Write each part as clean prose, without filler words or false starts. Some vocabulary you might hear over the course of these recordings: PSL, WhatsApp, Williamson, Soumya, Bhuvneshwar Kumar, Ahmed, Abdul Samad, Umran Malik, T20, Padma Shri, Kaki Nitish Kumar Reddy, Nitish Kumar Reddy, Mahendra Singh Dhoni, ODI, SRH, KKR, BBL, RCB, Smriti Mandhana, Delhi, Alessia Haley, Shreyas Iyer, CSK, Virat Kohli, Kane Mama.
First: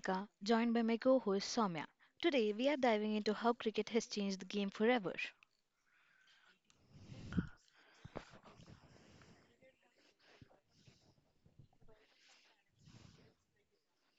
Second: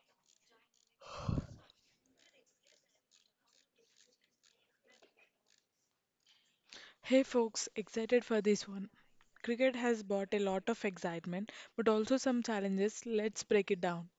Ritika, joined by my co host Soumya. Today we are diving into how cricket has changed the game forever. Hey folks, excited for this one. Cricket has brought a lot of excitement but also some challenges. Let's break it down.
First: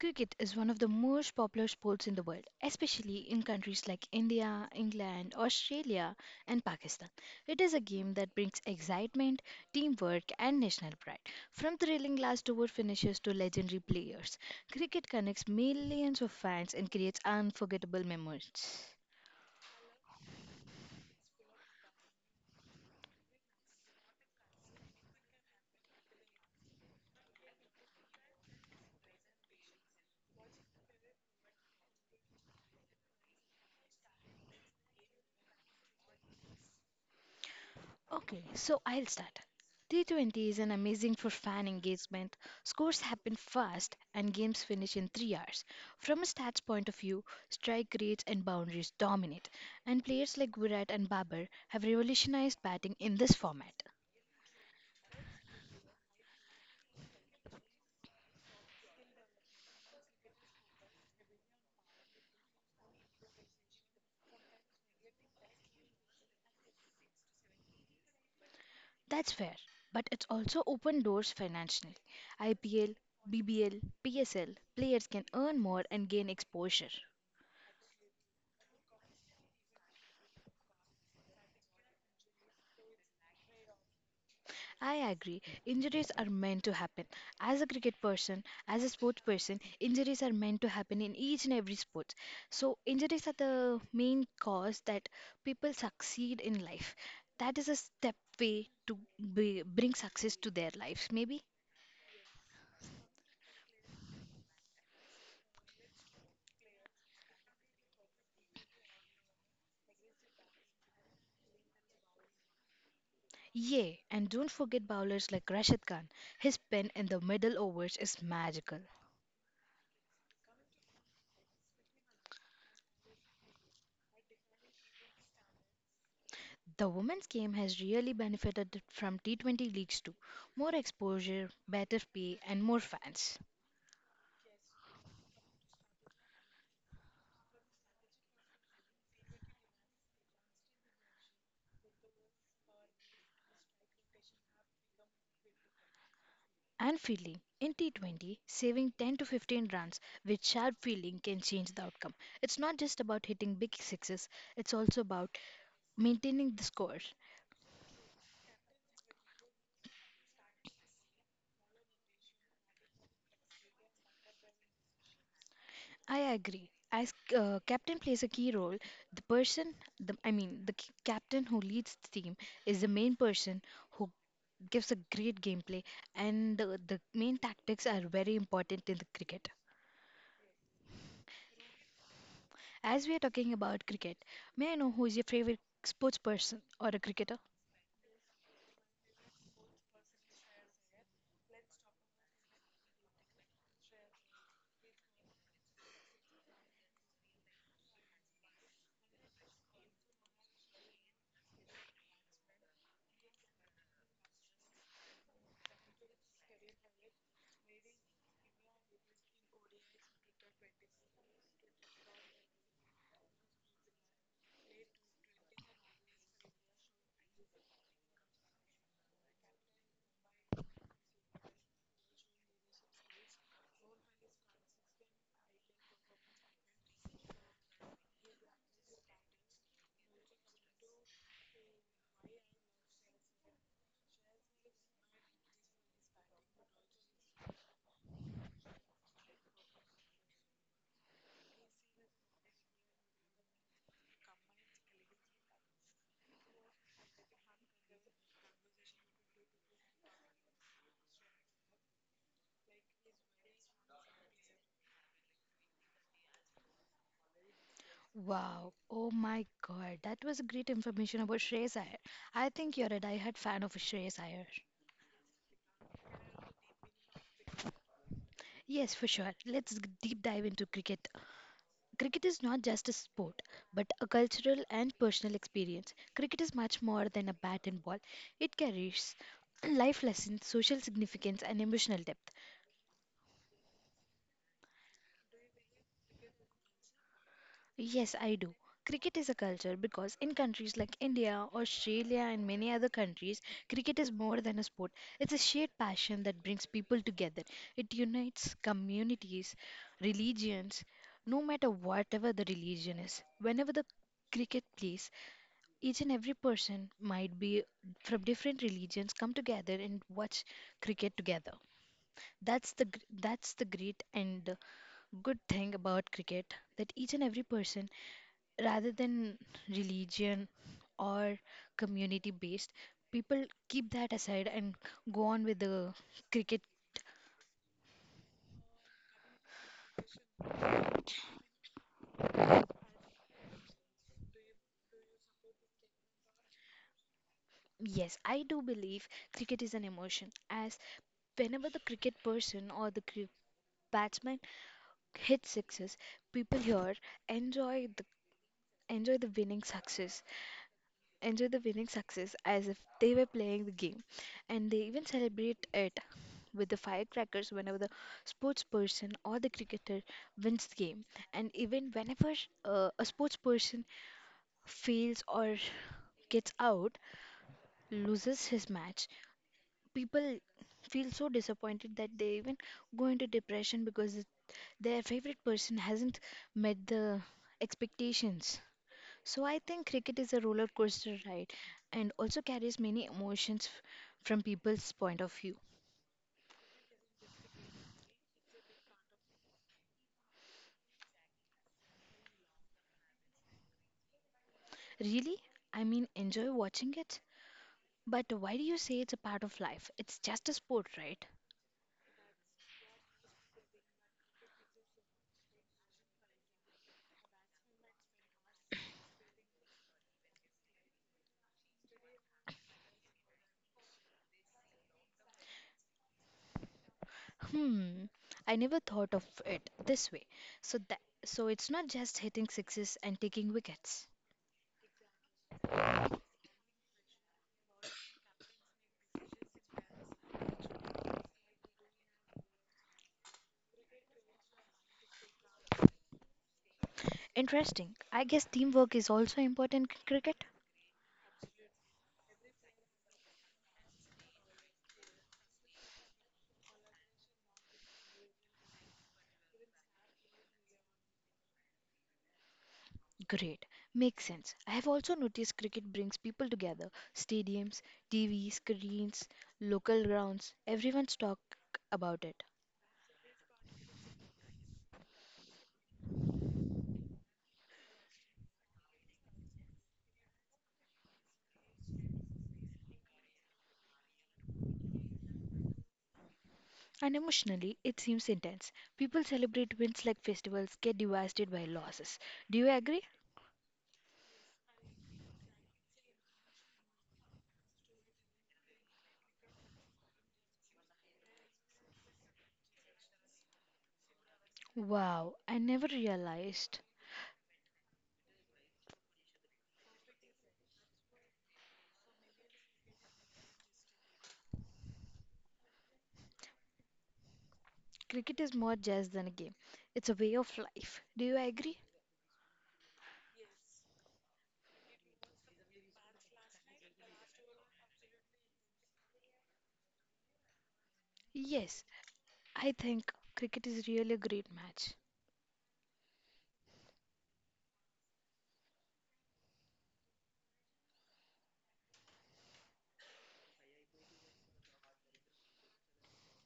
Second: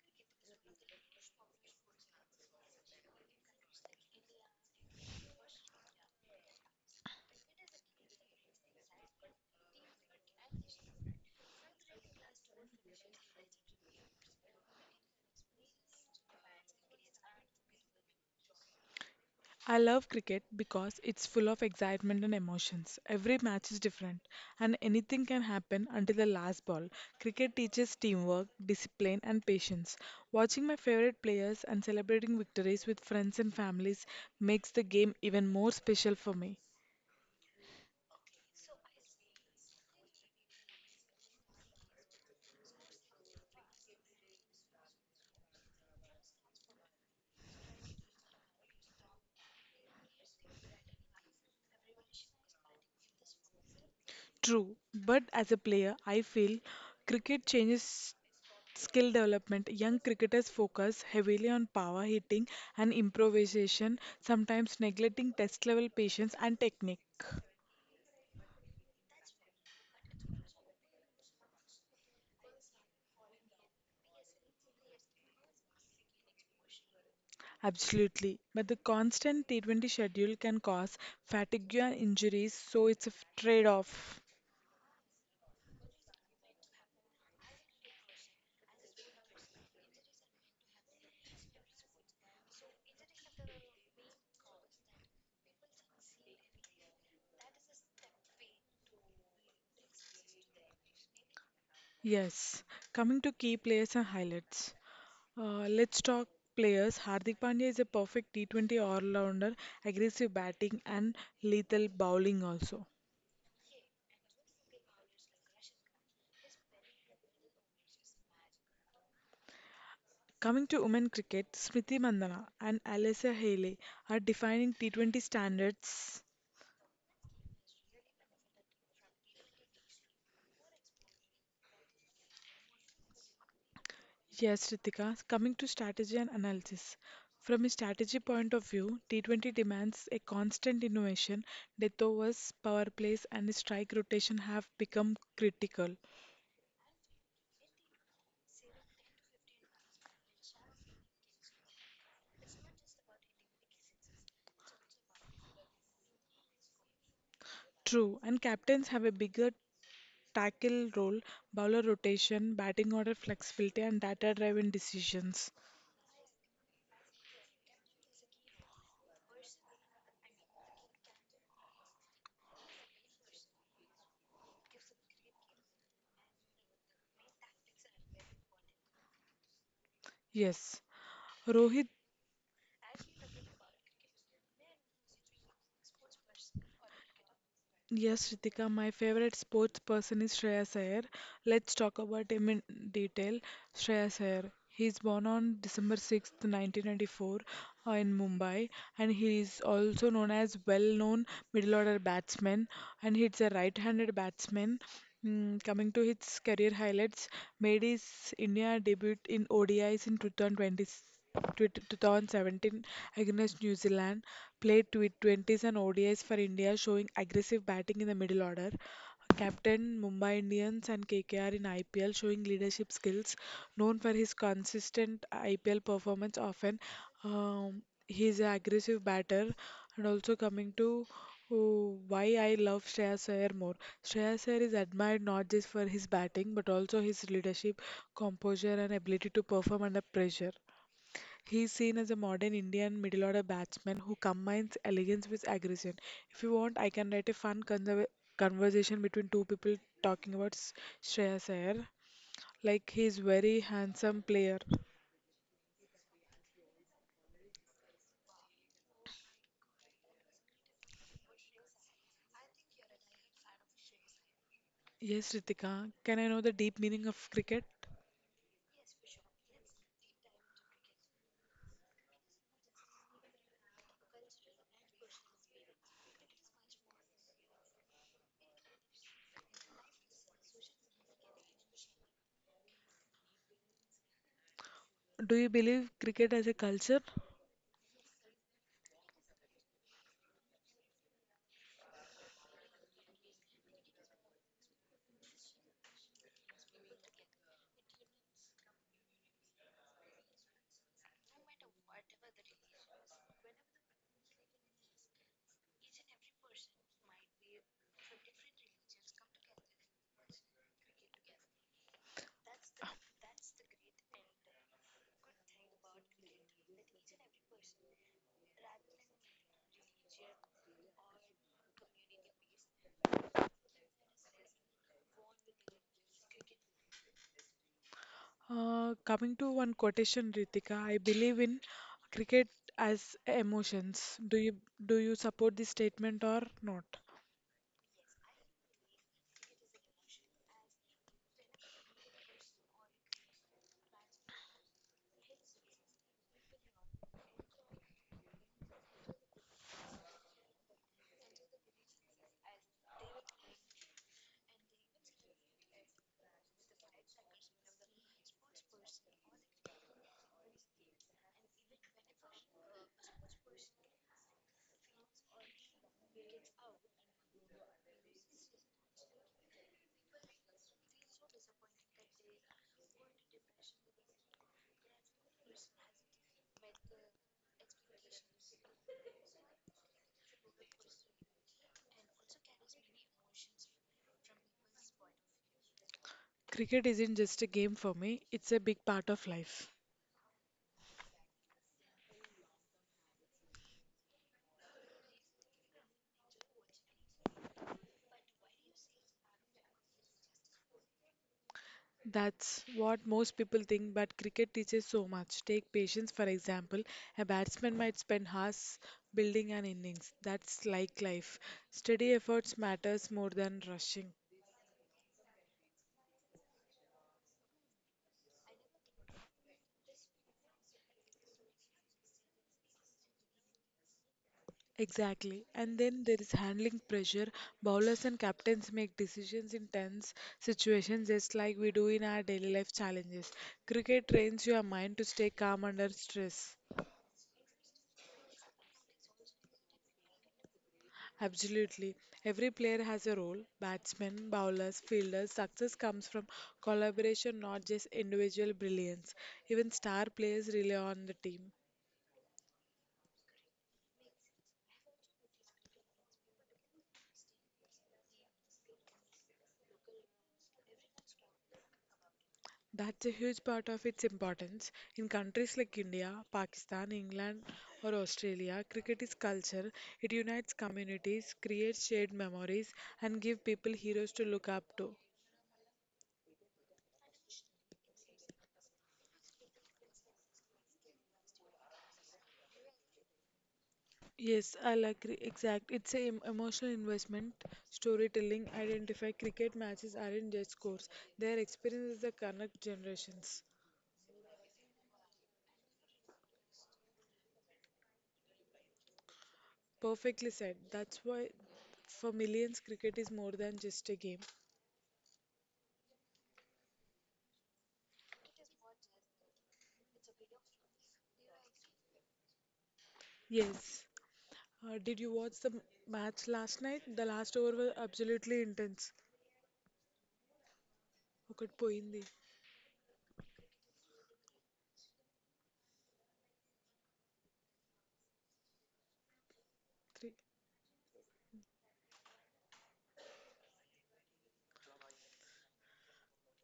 Cricket is one of the most popular sports in the world, especially in countries like India, England, Australia, and Pakistan. It is a game that brings excitement, teamwork, and national pride. From thrilling last over finishes to legendary players, cricket connects millions of fans and creates unforgettable memories. I love cricket because it's full of excitement and emotions. Every match is different and anything can happen until the last ball. Cricket teaches teamwork, discipline, and patience. Watching my favorite players and celebrating victories with friends and families makes the game even more special for me. Okay, so I'll start. T20 is an amazing for fan engagement. Scores happen fast and games finish in 3 hours. From a stats point of view, strike rates and boundaries dominate, and players like Virat and Babar have revolutionized batting in this format. True, but as a player, I feel cricket changes skill development. Young cricketers focus heavily on power hitting and improvisation, sometimes neglecting test level patience and technique. That's fair, but it's also opened doors financially. IPL, BBL, PSL players can earn more and gain exposure. Absolutely. But the constant T20 schedule can cause fatigue and injuries, so it's a trade off. I agree. Injuries are meant to happen. As a cricket person, as a sports person, injuries are meant to happen in each and every sport. So, injuries are the main cause that people succeed in life. That is a step way to bring success to their lives, maybe. Yes. Coming to key players and highlights. Let's talk players. Hardik Pandya is a perfect T20 all rounder, aggressive batting and lethal bowling also. Yeah, and don't forget bowlers like Rashid Khan. His pen in the middle overs is magical. Coming to women cricket, Smriti Mandhana and Alessia Haley are defining T20 standards. The women's game has really benefited from T20 leagues too. More exposure, better pay, and more fans. Yes, Ritika, coming to strategy and analysis. From a strategy point of view, T20 demands a constant innovation. Death overs, power plays, and strike rotation have become critical. And fielding. In T20, saving 10 to 15 runs with sharp fielding can change the outcome. It's not just about hitting big sixes, it's also about maintaining the score. True, and captains have a bigger tackle role, bowler rotation, batting order flexibility, and data driven decisions. I agree. As captain plays a key role, the person, the, I mean, the c- captain who leads the team is the main person who gives a great gameplay, and the main tactics are very important in the cricket. Yes, Rohit. As we are talking about cricket, may I know who is your favorite sports person or a cricketer? Yes, Ritika, my favorite sports person is Shreyas Iyer. Let's talk about him in detail. Shreyas Iyer. He is born on December 6th, 1994, in Mumbai, and he is also known as well-known middle-order batsman, and he is a right-handed batsman. Coming to his career highlights, made his India debut in ODIs in 2017 against New Zealand, played 20s and ODIs for India, showing aggressive batting in the middle order. Captain Mumbai Indians and KKR in IPL, showing leadership skills. Known for his consistent IPL performance, often, he is an aggressive batter. And also coming to... Oh, why I love Shreyas Iyer more. Shreyas Iyer is admired not just for his batting but also his leadership, composure, and ability to perform under pressure. He's seen as a modern Indian middle order batsman who combines elegance with aggression. If you want, I can write a fun conversation between two people talking about Shreyas Iyer. Like he's very handsome player. Wow. Oh my God. That was great information about Shreyas Iyer. I think you're a die-hard fan of Shreyas Iyer. Yes, Ritika. Can I know the deep meaning of cricket? Yes, for sure. Let's deep dive into cricket. Cricket is not just a sport, but a cultural and personal experience. Cricket is much more than a bat and ball. It carries life lessons, social significance, and emotional depth. Do you believe cricket as a culture? Yes, I do. Cricket is a culture because in countries like India, Australia, and many other countries, cricket is more than a sport. It's a shared passion that brings people together. It unites communities, religions, no matter whatever the religion is. Whenever the cricket plays, each and every person might be from different religions come together and watch cricket together. That's the great and good thing about cricket that each and every person rather than religion or community based people keep that aside and go on with the cricket. Coming to one quotation, Ritika, I believe in cricket as emotions. Do you support this statement or not? Yes, I do believe cricket is an emotion as whenever the cricket person or the batsman hits sixes, people here enjoy the enjoy the winning success enjoy the winning success as if they were playing the game. And they even celebrate it with the firecrackers whenever the sports person or the cricketer wins the game. And even whenever a sports person fails or gets out, loses his match, people feel so disappointed that they even go into depression because their favorite person hasn't met the expectations. So I think cricket is a roller coaster ride and also carries many emotions from people's point of view. Cricket isn't just a game for me, it's a big part of life. Really? I mean, enjoy watching it? But why do you say it's a part of life? It's just a sport, right? That's what most people think, but cricket teaches so much. Take patience, for example. A batsman might spend hours building an innings. That's like life. Steady efforts matters more than rushing. Hmm. I never thought of it this way. So that so it's not just hitting sixes and taking wickets. Exactly. And then there is handling pressure. Bowlers and captains make decisions in tense situations just like we do in our daily life challenges. Cricket trains your mind to stay calm under stress. Interesting. I guess teamwork is also important in cricket. Absolutely. Every player has a role batsmen, bowlers, fielders. Success comes from collaboration, not just individual brilliance. Even star players rely on the team. Great. Makes sense. I have also noticed cricket brings people together. Stadiums, TV, screens, local grounds, everyone's talk about it. That's a huge part of its importance. In countries like India, Pakistan, England, or Australia, cricket is culture. It unites communities, creates shared memories, and gives people heroes to look up to. And emotionally, it seems intense. People celebrate wins like festivals, get devastated by losses. Do you agree? Yes, I'll agree. Exact. It's a emotional investment, storytelling, identify cricket matches aren't just scores. Their experiences that connect generations. Wow, I never realized. Perfectly said. That's why for millions cricket is more than just a game. Cricket is more just than a game, it's a way of life. Do you agree? Yes. Did you watch the match last night? The last over was absolutely intense. ఒకటి Yes, పోయింది. I think cricket is really a great match. Three.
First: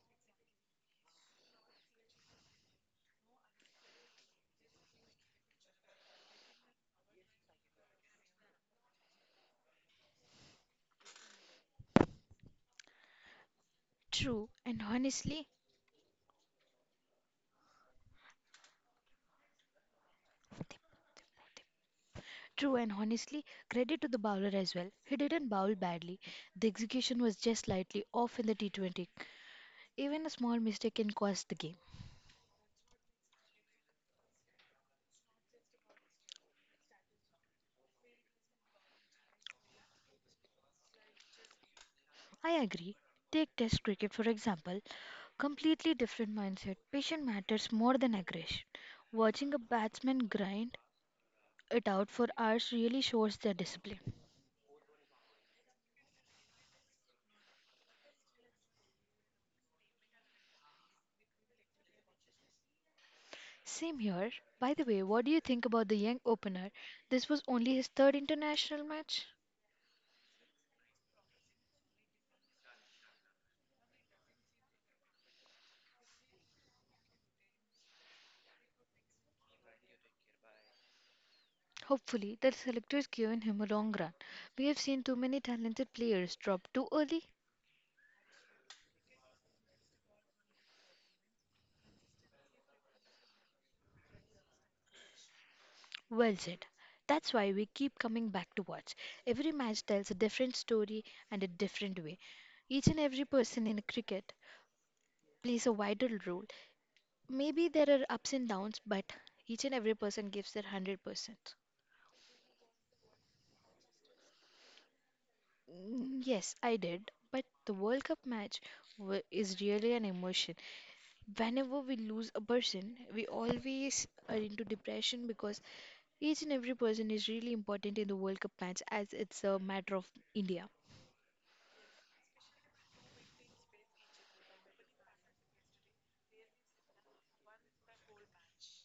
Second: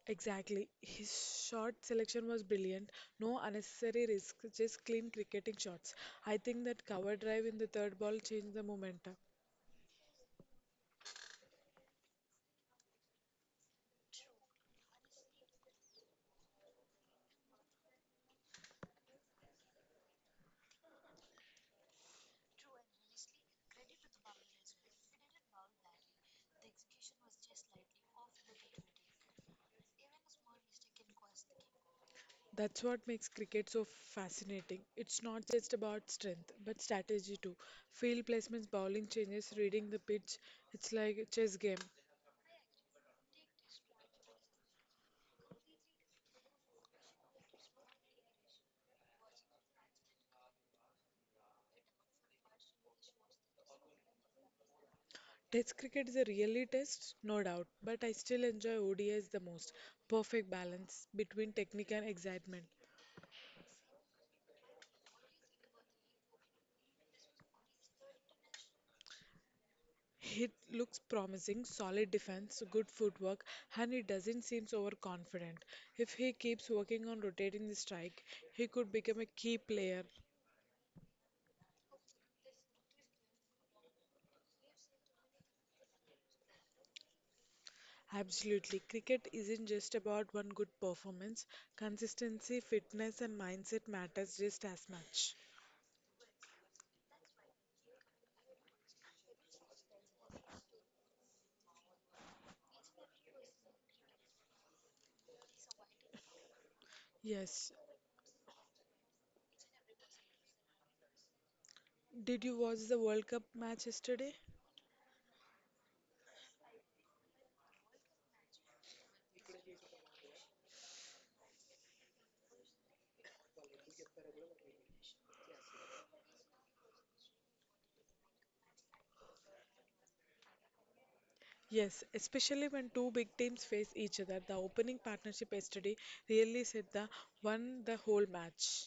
Exactly. His shot selection was brilliant. No unnecessary risk, just clean cricketing shots. I think that cover drive in the third ball changed the momentum. True, and honestly, True, and honestly, credit to the bowler as well. He didn't bowl badly. The execution was just slightly off in the T20. Even a small mistake can cost the game. That's what makes cricket so fascinating. It's not just about strength, but strategy too. Field placements, bowling changes, reading the pitch. It's like a chess game. I agree. Take Test cricket for example. Completely different mindset. Patience matters more than aggression. Watching a batsman grind it out for hours really shows their discipline. Test cricket is a really test, no doubt, but I still enjoy ODIs the most. Perfect balance between technique and excitement. Same here. By the way, what do you think about the young opener? This was only his third international match. He looks promising, solid defense, good footwork, and he doesn't seem so overconfident. If he keeps working on rotating the strike, he could become a key player. Hopefully, the selectors given him a long run. We have seen too many talented players drop too early. Absolutely. Cricket isn't just about one good performance. Consistency, fitness, and mindset matters just as much. Well said. That's why we keep coming back to watch. Every match tells a different story and a different way. Each and every person in cricket plays a vital role. Maybe Yes. there are ups and downs, but each and every person gives their 100%. Did you watch the World Cup match yesterday? Mm, yes, I did. But the World Cup match is really an emotion. Whenever we lose a person, we always are into depression because each and every person is really important in the World Cup match as it's a matter of India. Yes, especially when two big teams face each other. The opening partnership yesterday really set the won the whole match.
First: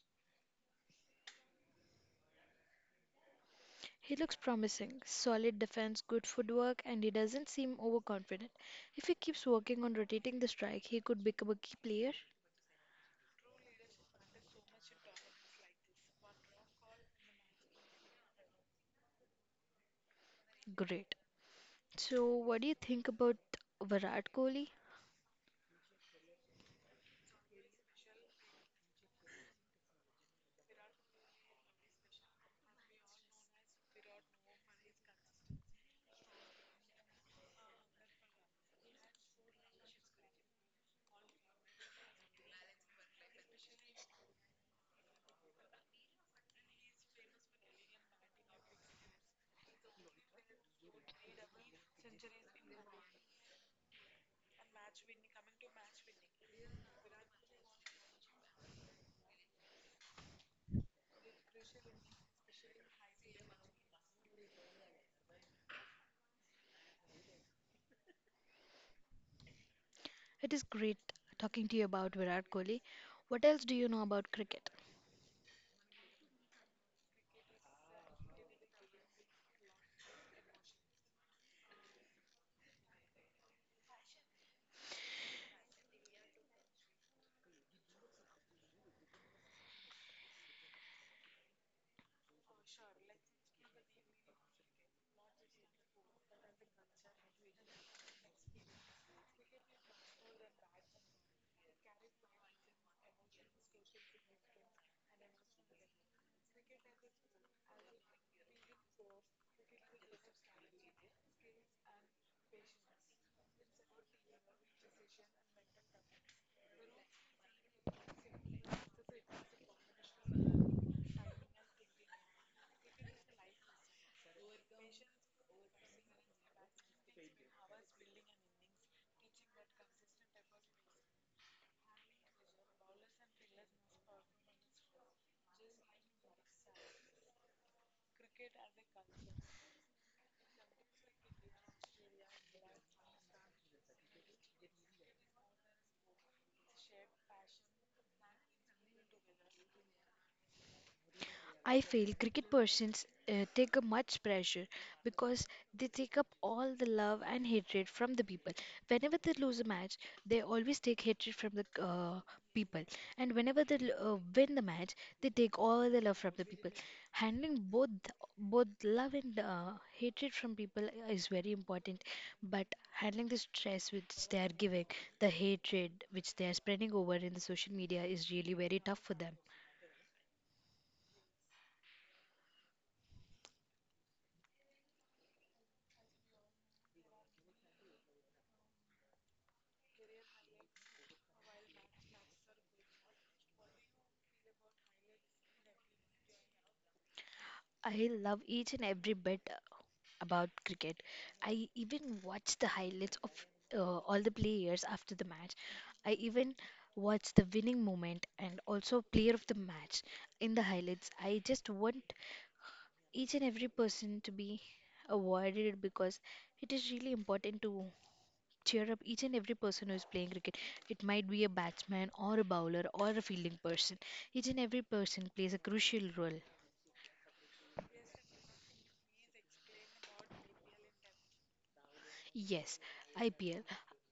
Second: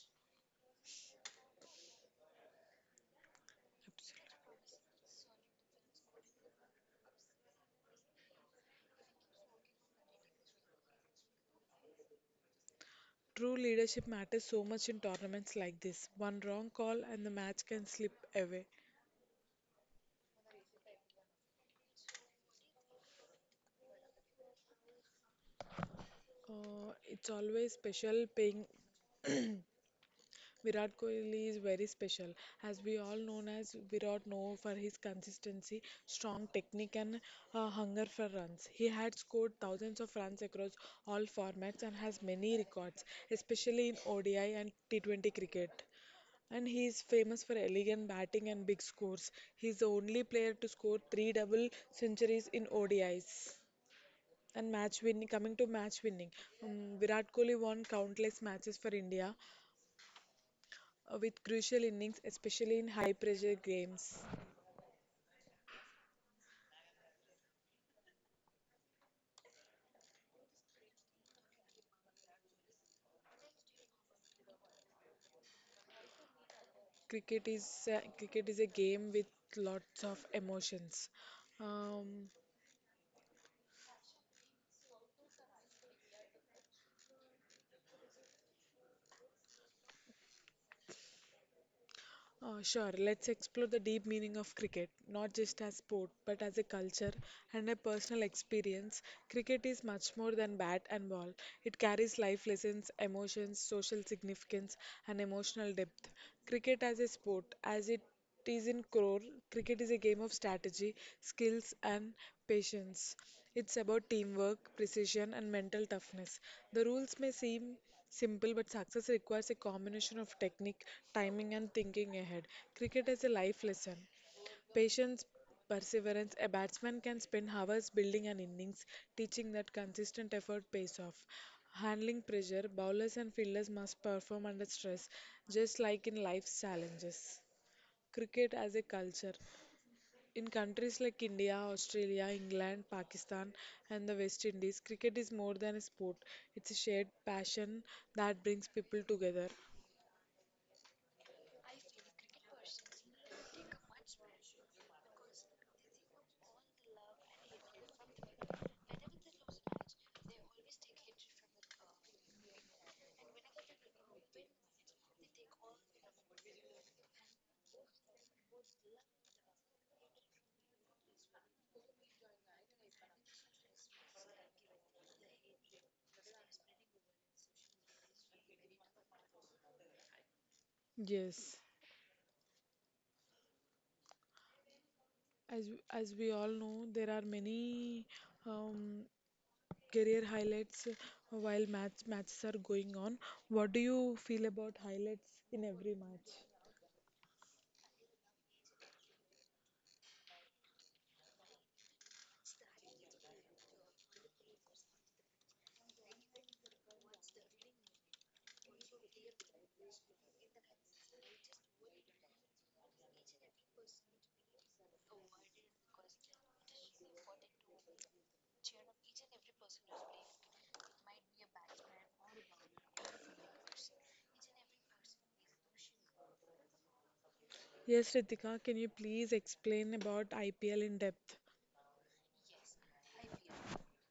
He looks Absolutely. promising, solid defense, good footwork, and he doesn't seem overconfident. If he keeps working on rotating the strike, he could become a key player. True leadership matters so much in tournaments like this. One wrong call and the match can slip away. Great. So, what do you think about Virat Kohli? It's always special paying Virat Kohli is very special, as we all known as Virat know for his consistency, strong technique, and hunger for runs. He had scored thousands of runs across all formats and has many records, especially in ODI and T20 cricket. And he is famous for elegant batting and big scores. He is the only player to score three double centuries in ODIs. And match winning, coming to match winning, Virat Kohli won countless matches for India with crucial innings, especially in high pressure games. It is great talking to you about Virat Kohli. What else do you know about cricket? Cricket is, cricket is a game with lots of emotions. Um, sure, let's explore the deep meaning of cricket, not just as sport, but as a culture and a personal experience. Cricket is much more than bat and ball. It carries life lessons, emotions, social significance, and emotional depth. Cricket as a sport, as it Tizen Krore, cricket is a game of strategy, skills, and patience. It's about teamwork, precision, and mental toughness. The rules may seem simple, but success requires a combination of technique, timing, and thinking ahead. Cricket is a life lesson. Patience, perseverance. A batsman can spend hours building an innings, teaching that consistent effort pays off. Handling pressure, bowlers and fielders must perform under stress, just like in life's challenges cricket as a culture. In countries like India, Australia, England, Pakistan, and the West Indies, cricket is more than a sport. It's a shared passion that brings people together. I feel cricket persons take up much pressure because they take up all the love and hatred from the people. Whenever they lose a match, they always take hatred from the people, and whenever they win the match, they take all the love from the people. Handling both love and hatred from people is very important, but handling the stress which they are giving, the hatred which they are spreading over in the social media is really very tough for them. Yes, as we all know, there are many um, career highlights while matches are going on. What do you feel about highlights in every match? I love each and every bit about cricket. I even watch the highlights of all the players after the match. I even watch the winning moment and also player of the match in the highlights. I just want each and every person to be awarded because it is really important to cheer up each and every person who is playing cricket. It might be a batsman or a bowler or a fielding person. Each and every person plays a crucial role. Yes, Ritika, can you please explain about IPL in depth? Yes, IPL.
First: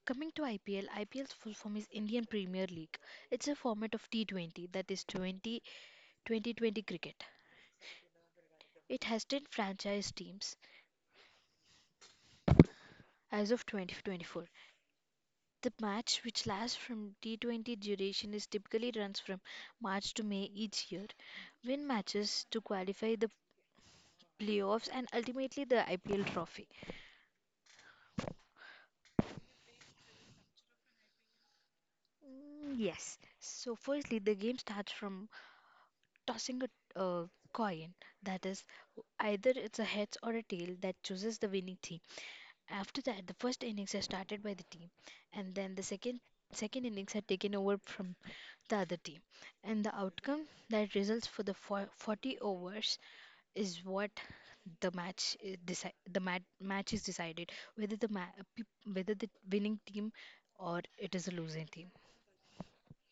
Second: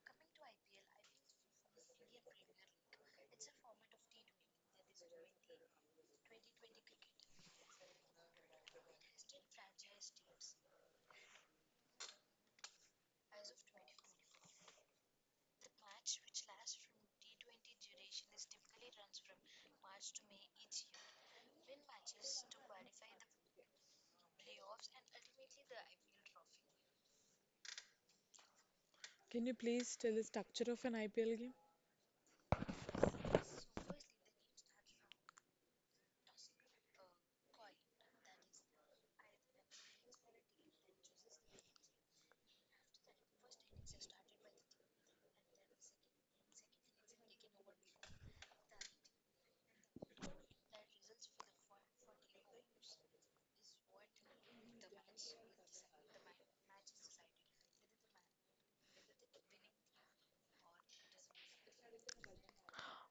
Coming to IPL, IPL's full form is Indian Premier League. It's a format of T20, that is 202020 cricket. It has 10 franchise teams as of 2024. The match, which lasts from T20 duration, is typically runs from March to May each year. Win matches to qualify the playoffs and ultimately the IPL trophy. Can you please tell the structure of an IPL game? Mm, yes. So firstly, the game starts from tossing a uh, coin, that is either it's a heads or a tail that chooses the winning team. After that, the first innings are started by the team, and then the second innings are taken over from the other team, and the outcome that results for the 40 overs is what the match is decided, whether the winning team or it is a losing team.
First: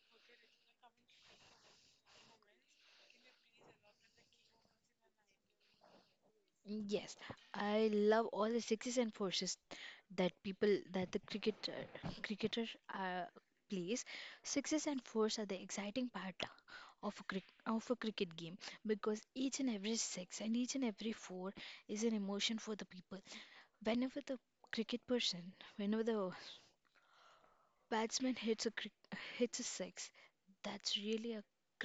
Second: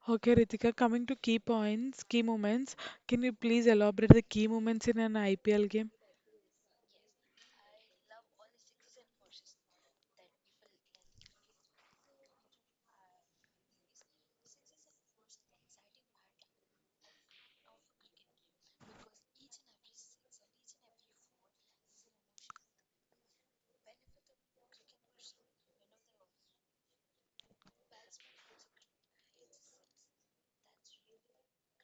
Okay, Ritika, coming to key points, key moments, can you please elaborate the key moments in an IPL game? Yes, I love all the sixes and forces that people that the cricketer uh, plays. Sixes and fours are the exciting part of a cricket game because each and every six and each and every four is an emotion for the people. Whenever the cricket person, whenever the batsman hits a six, that's really a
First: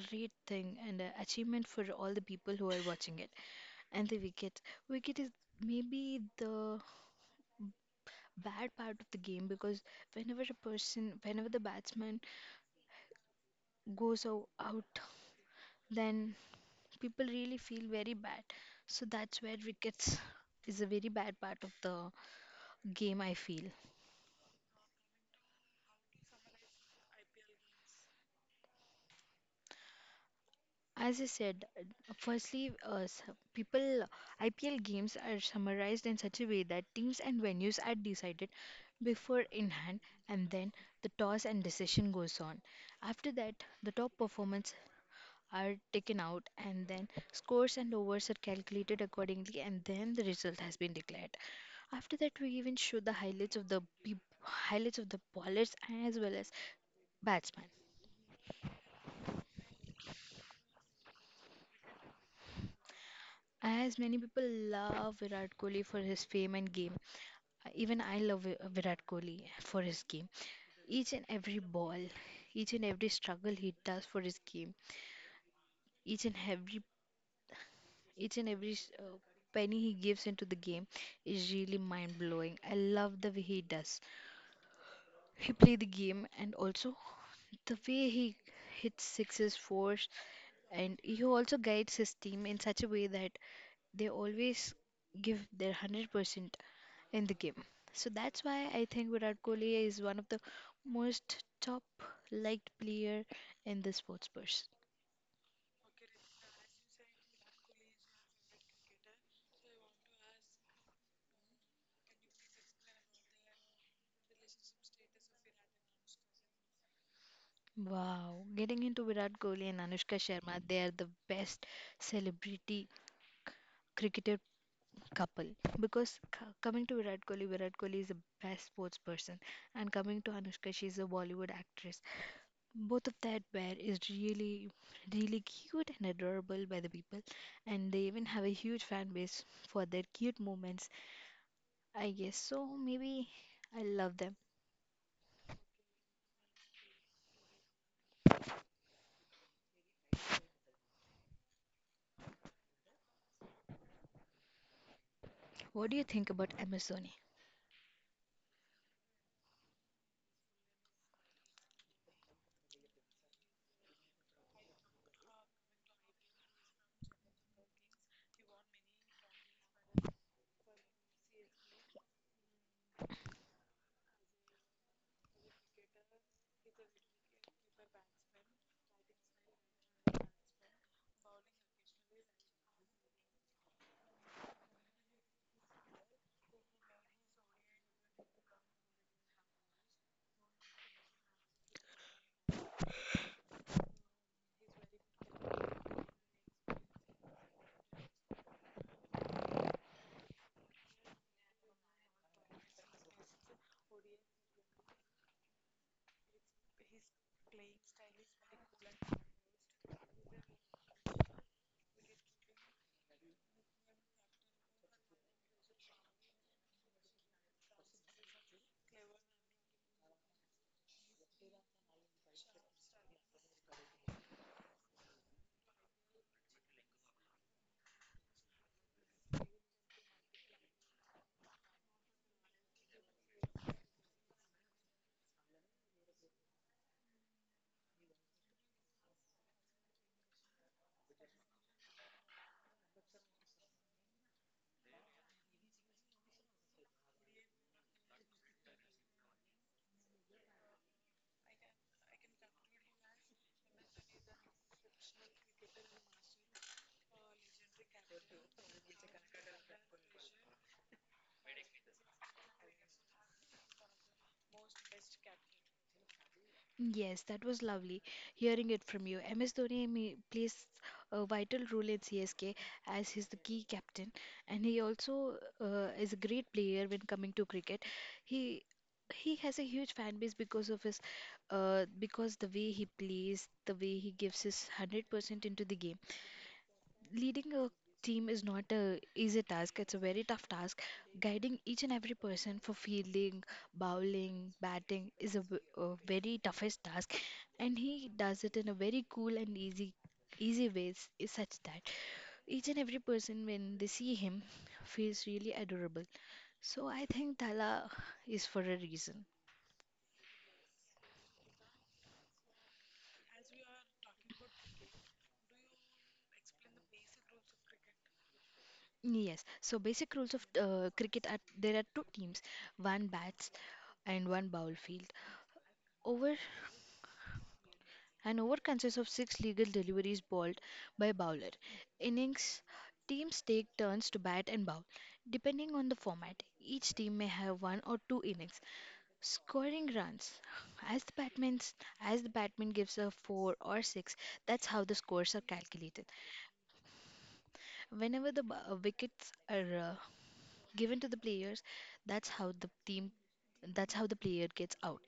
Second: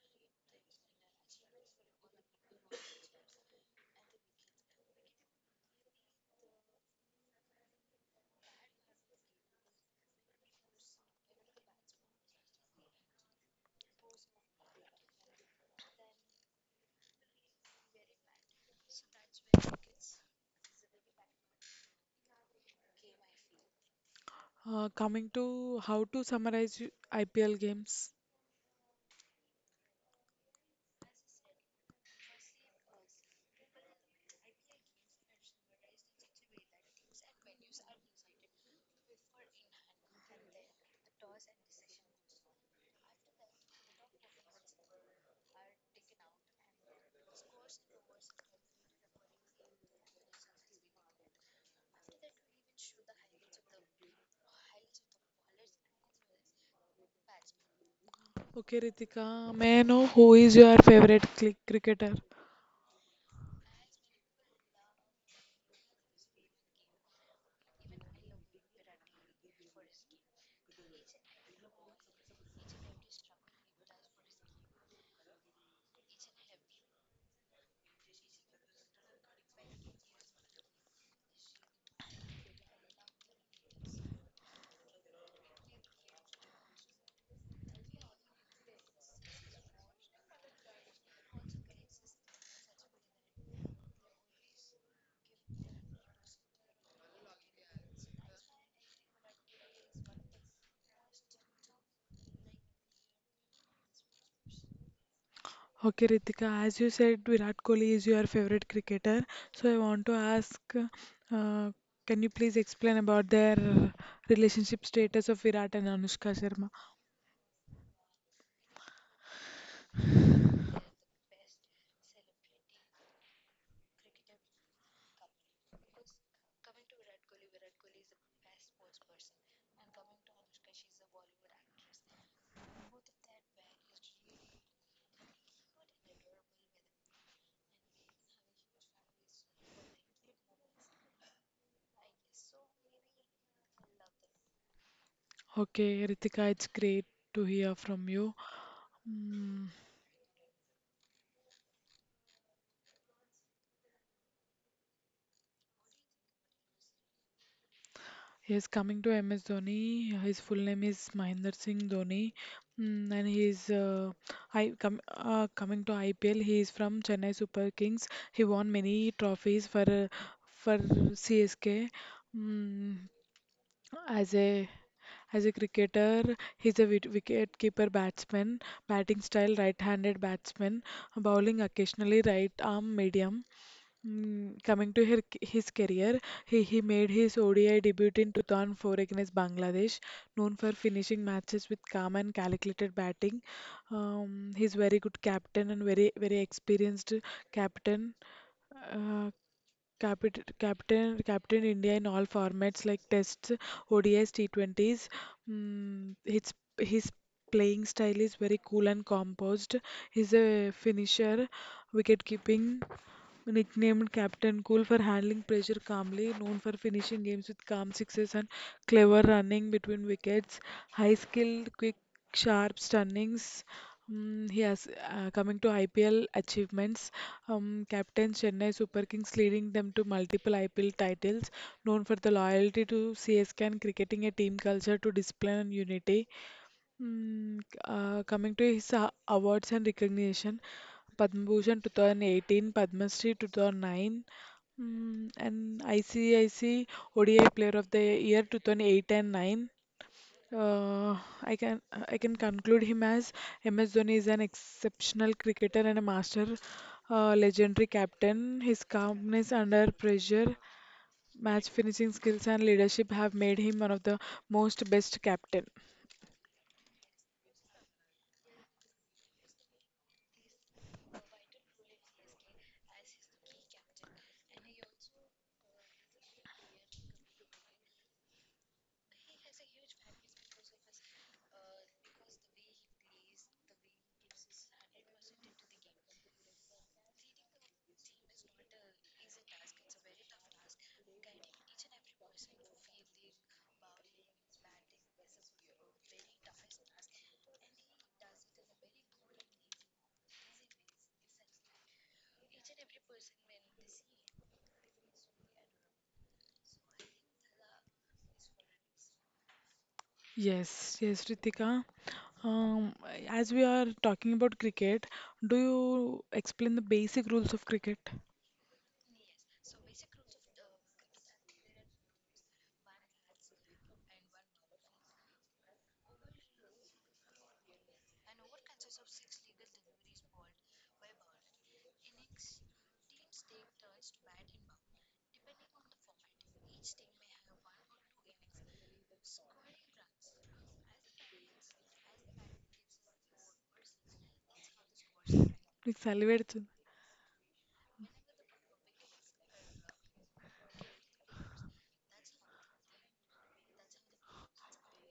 great thing and an achievement for all the people who are watching it. And the wicket is maybe the bad part of the game because whenever the batsman goes out, then people really feel very bad. So that's where wickets is a very bad part of the game, I feel. Coming to how to summarize IPL games. As I said, firstly, s- people IPL games are summarized in such a way that teams and venues are decided before in hand, and then the toss and decision goes on. After that, the top performance are taken out and then scores and overs are calculated accordingly, and then the result has been declared. After that we even show the highlights of the highlights of the bowlers as well as batsmen. Okay, Ritika, may I know who is your favorite cricketer? As many people love Virat Kohli for his fame and game, even I love Virat Kohli for his game. Each and every ball, each and every struggle he does for his game, each and every each and every uh, penny he gives into the game is really mind blowing. I love the way he does. He play the game and also the way he hits sixes, fours, and he also guides his team in such a way that they always give their 100% in the game. So that's why I think Virat Kohli is one of the most top liked player in the sports person. Okay, Ritika, as you said, Virat Kohli is your favorite cricketer. So I want to ask, can you please explain about their relationship status of Virat and Anushka Sharma? Wow, getting into Virat Kohli and Anushka Sharma, they are the best celebrity cricketer couple because coming to Virat Kohli, Virat Kohli is the best sports person, and coming to Anushka, she's a Bollywood actress. Both of that pair is really, really cute and adorable by the people, and they even have a huge fan base for their cute moments. I guess so. Maybe I love them. Okay, Ritika, it's great to hear from you. Mm. What do you think about Amazon? He's coming to MS Dhoni. His full name is Mahendra Singh Dhoni. Mm, and he's I com Coming to IPL. He is from Chennai Super Kings. He won many trophies for CSK. Mm, as a as a cricketer, he's a wicket keeper batsman, batting style right-handed batsman, bowling occasionally right arm medium. Coming to her, his career, he made his ODI debut in 2004 against Bangladesh, known for finishing matches with calm and calculated batting. He's very good captain and very experienced captain. Uh, capit captain Captain India in all formats like tests, ODIs, T20s. Mm, his his playing style is very cool and composed. He's a finisher, wicket keeping. Nicknamed Captain Cool for handling pressure calmly, known for finishing games with calm sixes and clever running between wickets, high skill, quick, sharp stunnings. He has coming to IPL achievements. Captain Chennai Super Kings, leading them to multiple IPL titles. Known for the loyalty to CSK and cricketing a team culture to discipline and unity. Mm, Coming to his awards and recognition, Padma Bhushan 2018, Padma Shri 2009, and ICIC ODI Player of the Year 2008 and 9. Uh, I can conclude him as MS Dhoni is an exceptional cricketer and a master, legendary captain. His calmness under pressure, match finishing skills, and leadership have made him one of the most best captain. Yes, that was lovely hearing it from you. MS Dhoni plays a vital role in CSK as he's the key captain, and he also is a great player when coming to cricket. He he has a huge fan base because of his because the way he plays, the way he gives his 100% into the game. Leading a team is not a easy task, it's a very tough task. Guiding each and every person for fielding, bowling, batting is a very toughest task, and he does it in a very cool and easy ways is such that each and every person when they see him feels really adorable. So I think Tala is for a reason. Yes, yes, Ritika. Um, as we are talking about cricket, do you explain the basic rules of cricket? Yes. So basic rules of cricket are there are two teams, one bats and one bowl field. Over An over consists of six legal deliveries bowled by bowler. Innings teams take turns to bat and bowl. Depending on the format, each team may have one or two innings. Scoring runs. As the batman as the batman gives a four or six, that's how the scores are Please, calculated. elaborate. Whenever the wickets are given to the players, that's how the team, that's how the player gets out,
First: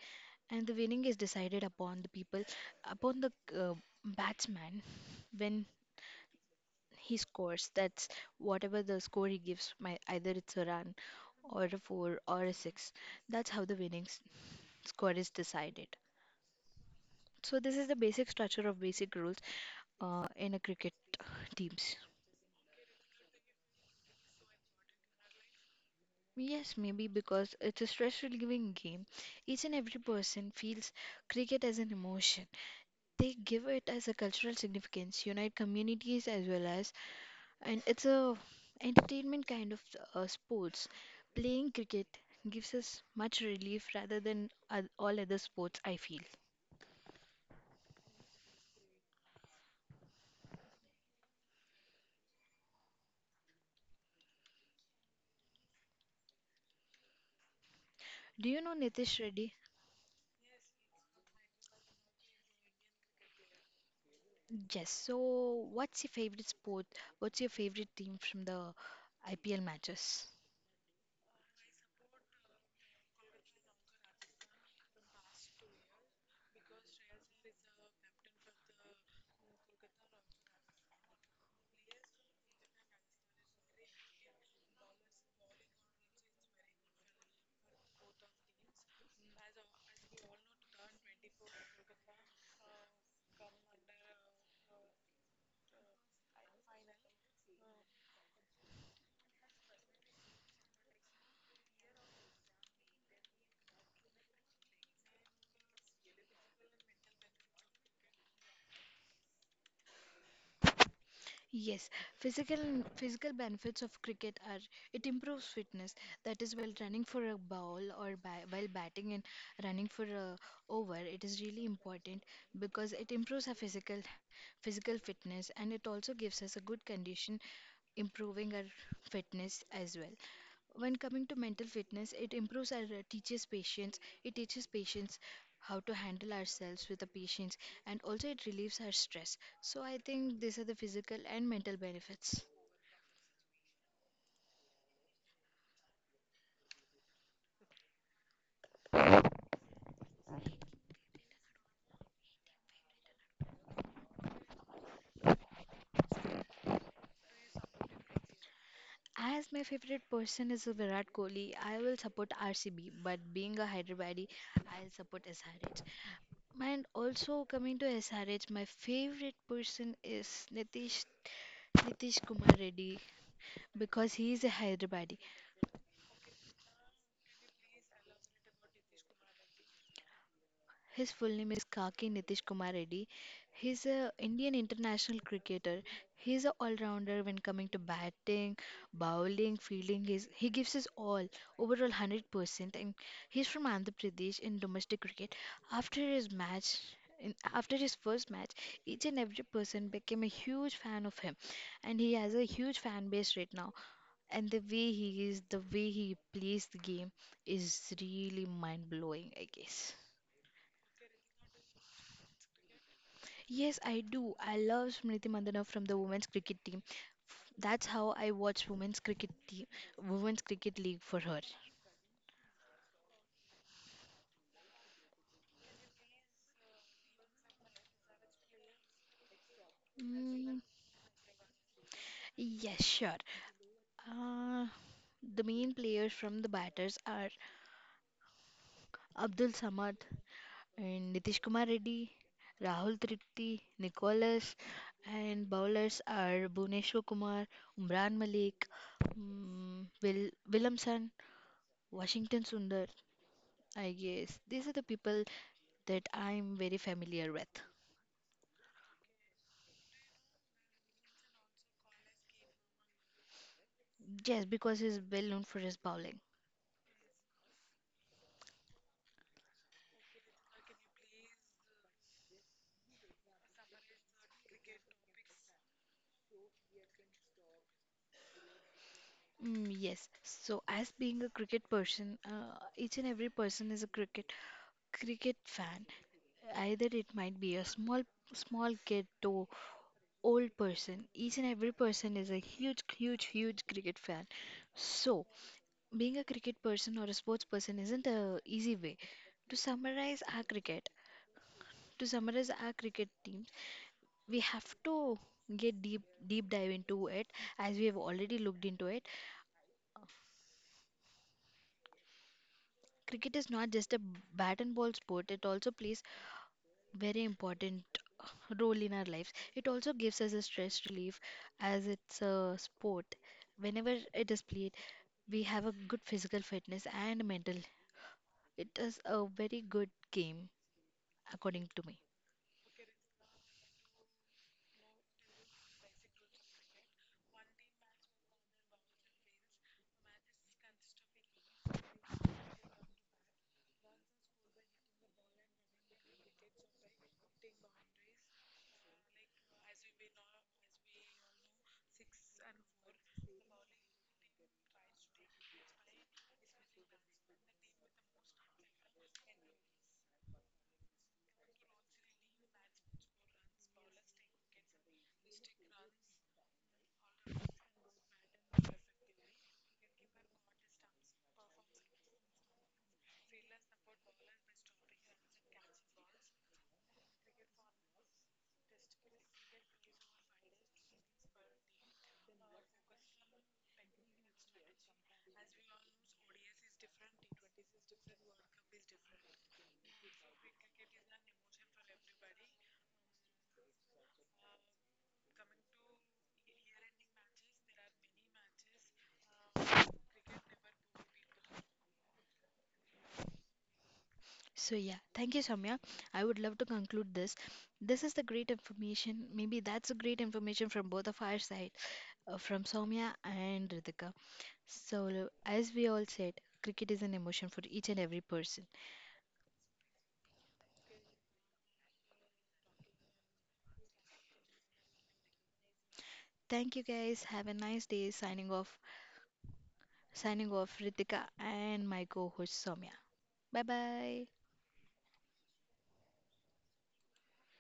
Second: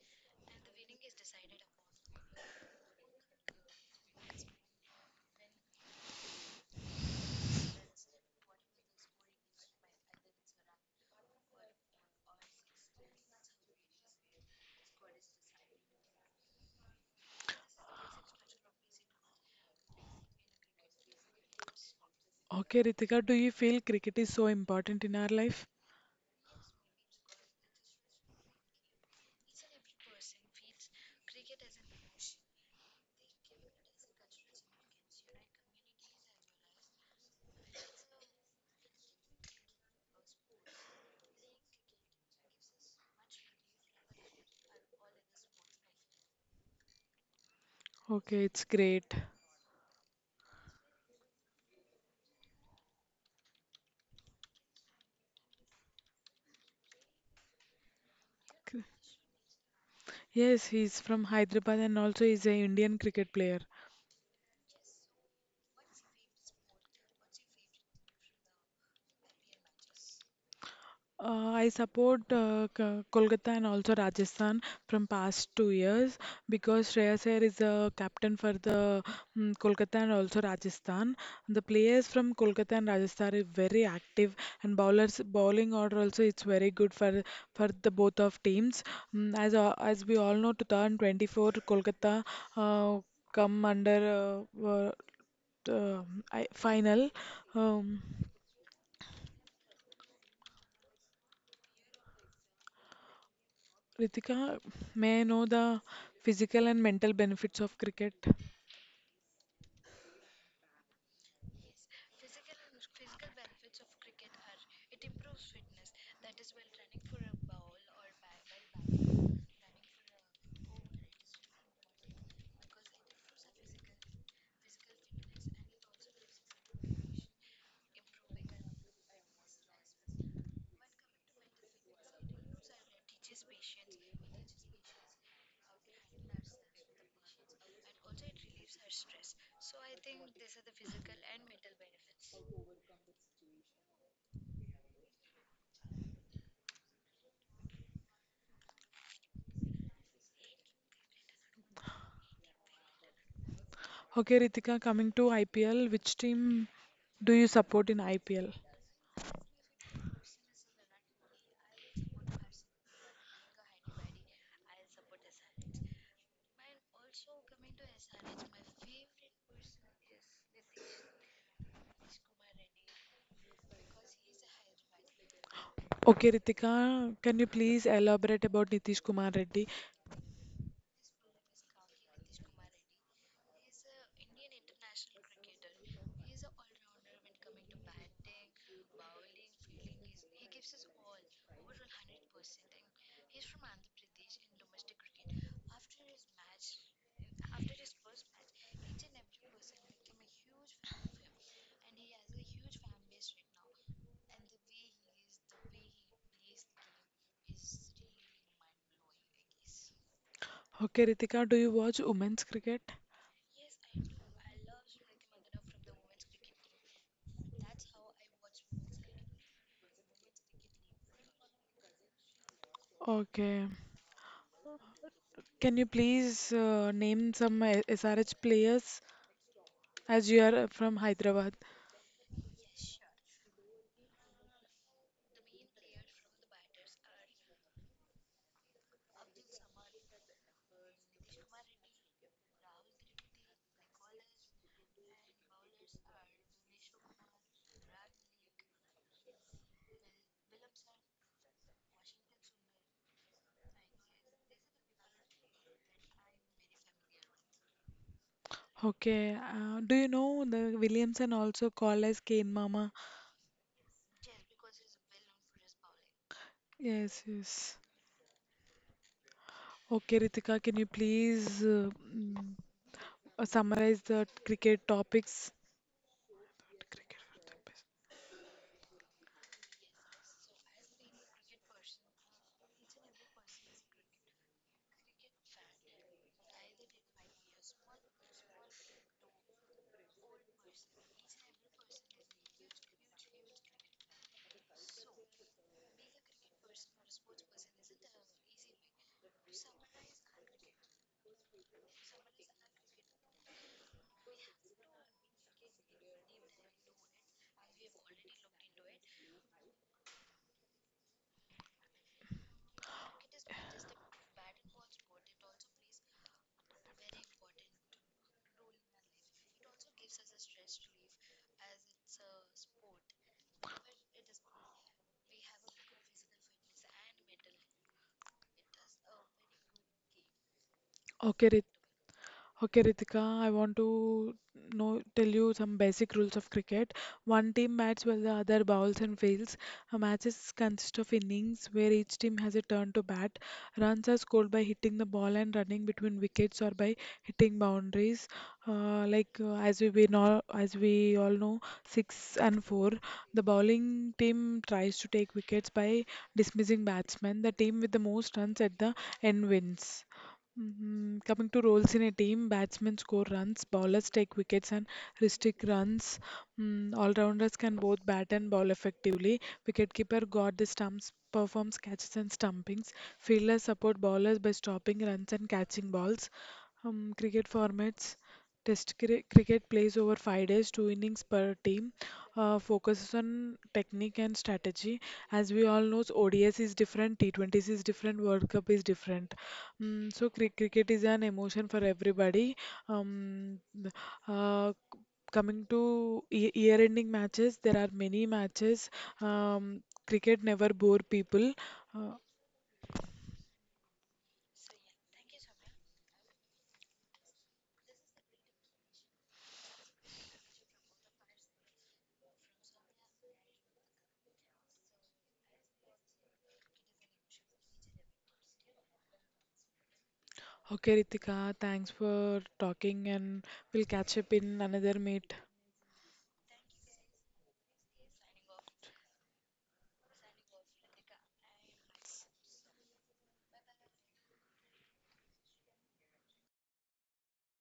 and the winning is decided upon the people, upon the uh, batsman when he scores. That's whatever the score he gives, my either it's a run or a four or a six. That's how the score is decided. So this is the basic structure of basic rules in a cricket teams. Okay, Ritika, do you feel cricket is so important in our life? Yes, maybe because it's a stress relieving game. Each and every person feels cricket as an emotion. They give it as a cultural significance, unite communities as well as, and it's a entertainment kind of sports. Playing cricket gives us much relief rather than all other sports. I feel. Okay, it's great. Do you know Nitish Reddy? Yes, he's from Hyderabad and also he's a Indian cricket player. Yes. So, what's your favorite sport? What's your favorite team from the IPL matches? I support Kolkata and also Rajasthan from past 2 years because Shreyas Iyer is a captain for the Kolkata and also Rajasthan. The players from Kolkata and Rajasthan are very active and bowlers bowling order also it's very good for the both of teams. As we all know, 2024 Kolkata uh, come under uh, uh, t- uh, final. Um, Ritika, may I know the physical and mental benefits of cricket? Yes, physical physical benefits of cricket are it improves fitness. That is, while running for a ball or ba while batting and running for a over, it is really important because it improves our physical fitness, and it also gives us a good condition, improving our fitness as well. When coming to mental fitness, it improves our, teaches patience, how to handle ourselves with the patience, and also it relieves our stress. So I think these are the physical and mental benefits. Okay, Ritika, coming to IPL, which team do you support in IPL? As my favorite person is Virat Kohli, I will support RCB, but being a Hyderabadi, I'll support SRH. And also coming to SRH, my favorite person is Nitish Kumar Reddy because he is a Hyderabadi. Okay, Ritika, can you please elaborate about Nitish Kumar Reddy? His full name is Kaki Nitish Kumar Reddy. He's a Indian international cricketer. He's an all-rounder when coming to batting, bowling, fielding. He gives his all, overall 100%. And he's from Andhra Pradesh in domestic cricket. After his match, after his first match, each and every person became a huge fan of him, and he has a huge fan base right now. And the way he is, the way he plays the game is really mind blowing, I guess. Okay, Ritika, do you watch women's cricket? Yes, I do. I love Smriti Mandhana from the women's cricket team. That's how I watch women's cricket team, women's cricket league for her. Okay. Can you please name some SRH players as you Mm, are from Hyderabad? yes, sure. Uh, the main players from the batters are Abdul Samad and Nitish Kumar Reddy, Rahul Tripti, Nicholas, and bowlers are Bhuvneshwar Kumar, Umran Malik, Will Williamson, Washington Sundar. I guess these are the people that I'm very familiar with. Okay. Do you know the Williamson also called as Kane Mama? Yes, because he's well known for his bowling. Yes, yes. Okay, Ritika, can you please mm, summarize the cricket topics? Mm, yes. So, as being a cricket person, each and every person is a cricket fan. Either it might be a small kid to old person. Each and every person is a huge, huge, huge cricket fan. So, being a cricket person or a sports person isn't a easy way. To summarize our cricket, to summarize our cricket team, we have to get deep dive into it. As we have already looked into it, cricket is not just a bat and ball sport. It also plays very important role in our lives. It also gives us a stress relief, as it's a sport. Whenever it is played, we have a good physical fitness and mental. It is a very good game, Okay, according to Ritika. me. Okay, Ritika, I want to know tell you some basic rules of cricket. One team bats while the other bowls and fields. A matches consist of innings where each team has a turn to bat. Runs are scored by hitting the ball and running between wickets or by hitting boundaries. Like, as we know, as we all know, six and four. The bowling team tries to take wickets by dismissing batsmen. The team with the most runs at the end wins. Mhm. Coming to roles in a team, batsmen score runs, bowlers take wickets and restrict runs. All-rounders can both bat and bowl effectively. Wicketkeeper guard the stumps, performs catches and stumpings. Fielders support bowlers by stopping runs and catching balls. Cricket formats. Test cricket plays over 5 days, two innings per team, focuses on technique and strategy. As we all know, ODS is different, T20s is different, World Cup is different. So cricket is an emotion for everybody. Um, th- uh, c- Coming to year-ending matches, there are many matches. Cricket never bore people. Uh, So yeah, thank you, Samya. I would love to conclude this. This is the great information. Maybe that's a great information from both of our side, from Soumya and Ritika. So as we all said, cricket is an emotion for each and every person. okay, Ritika, thanks for talking, and we'll catch up in another meet. Thank you guys. Have a nice day. Signing off. Signing off, Ritika and my co-host Soumya. Bye bye.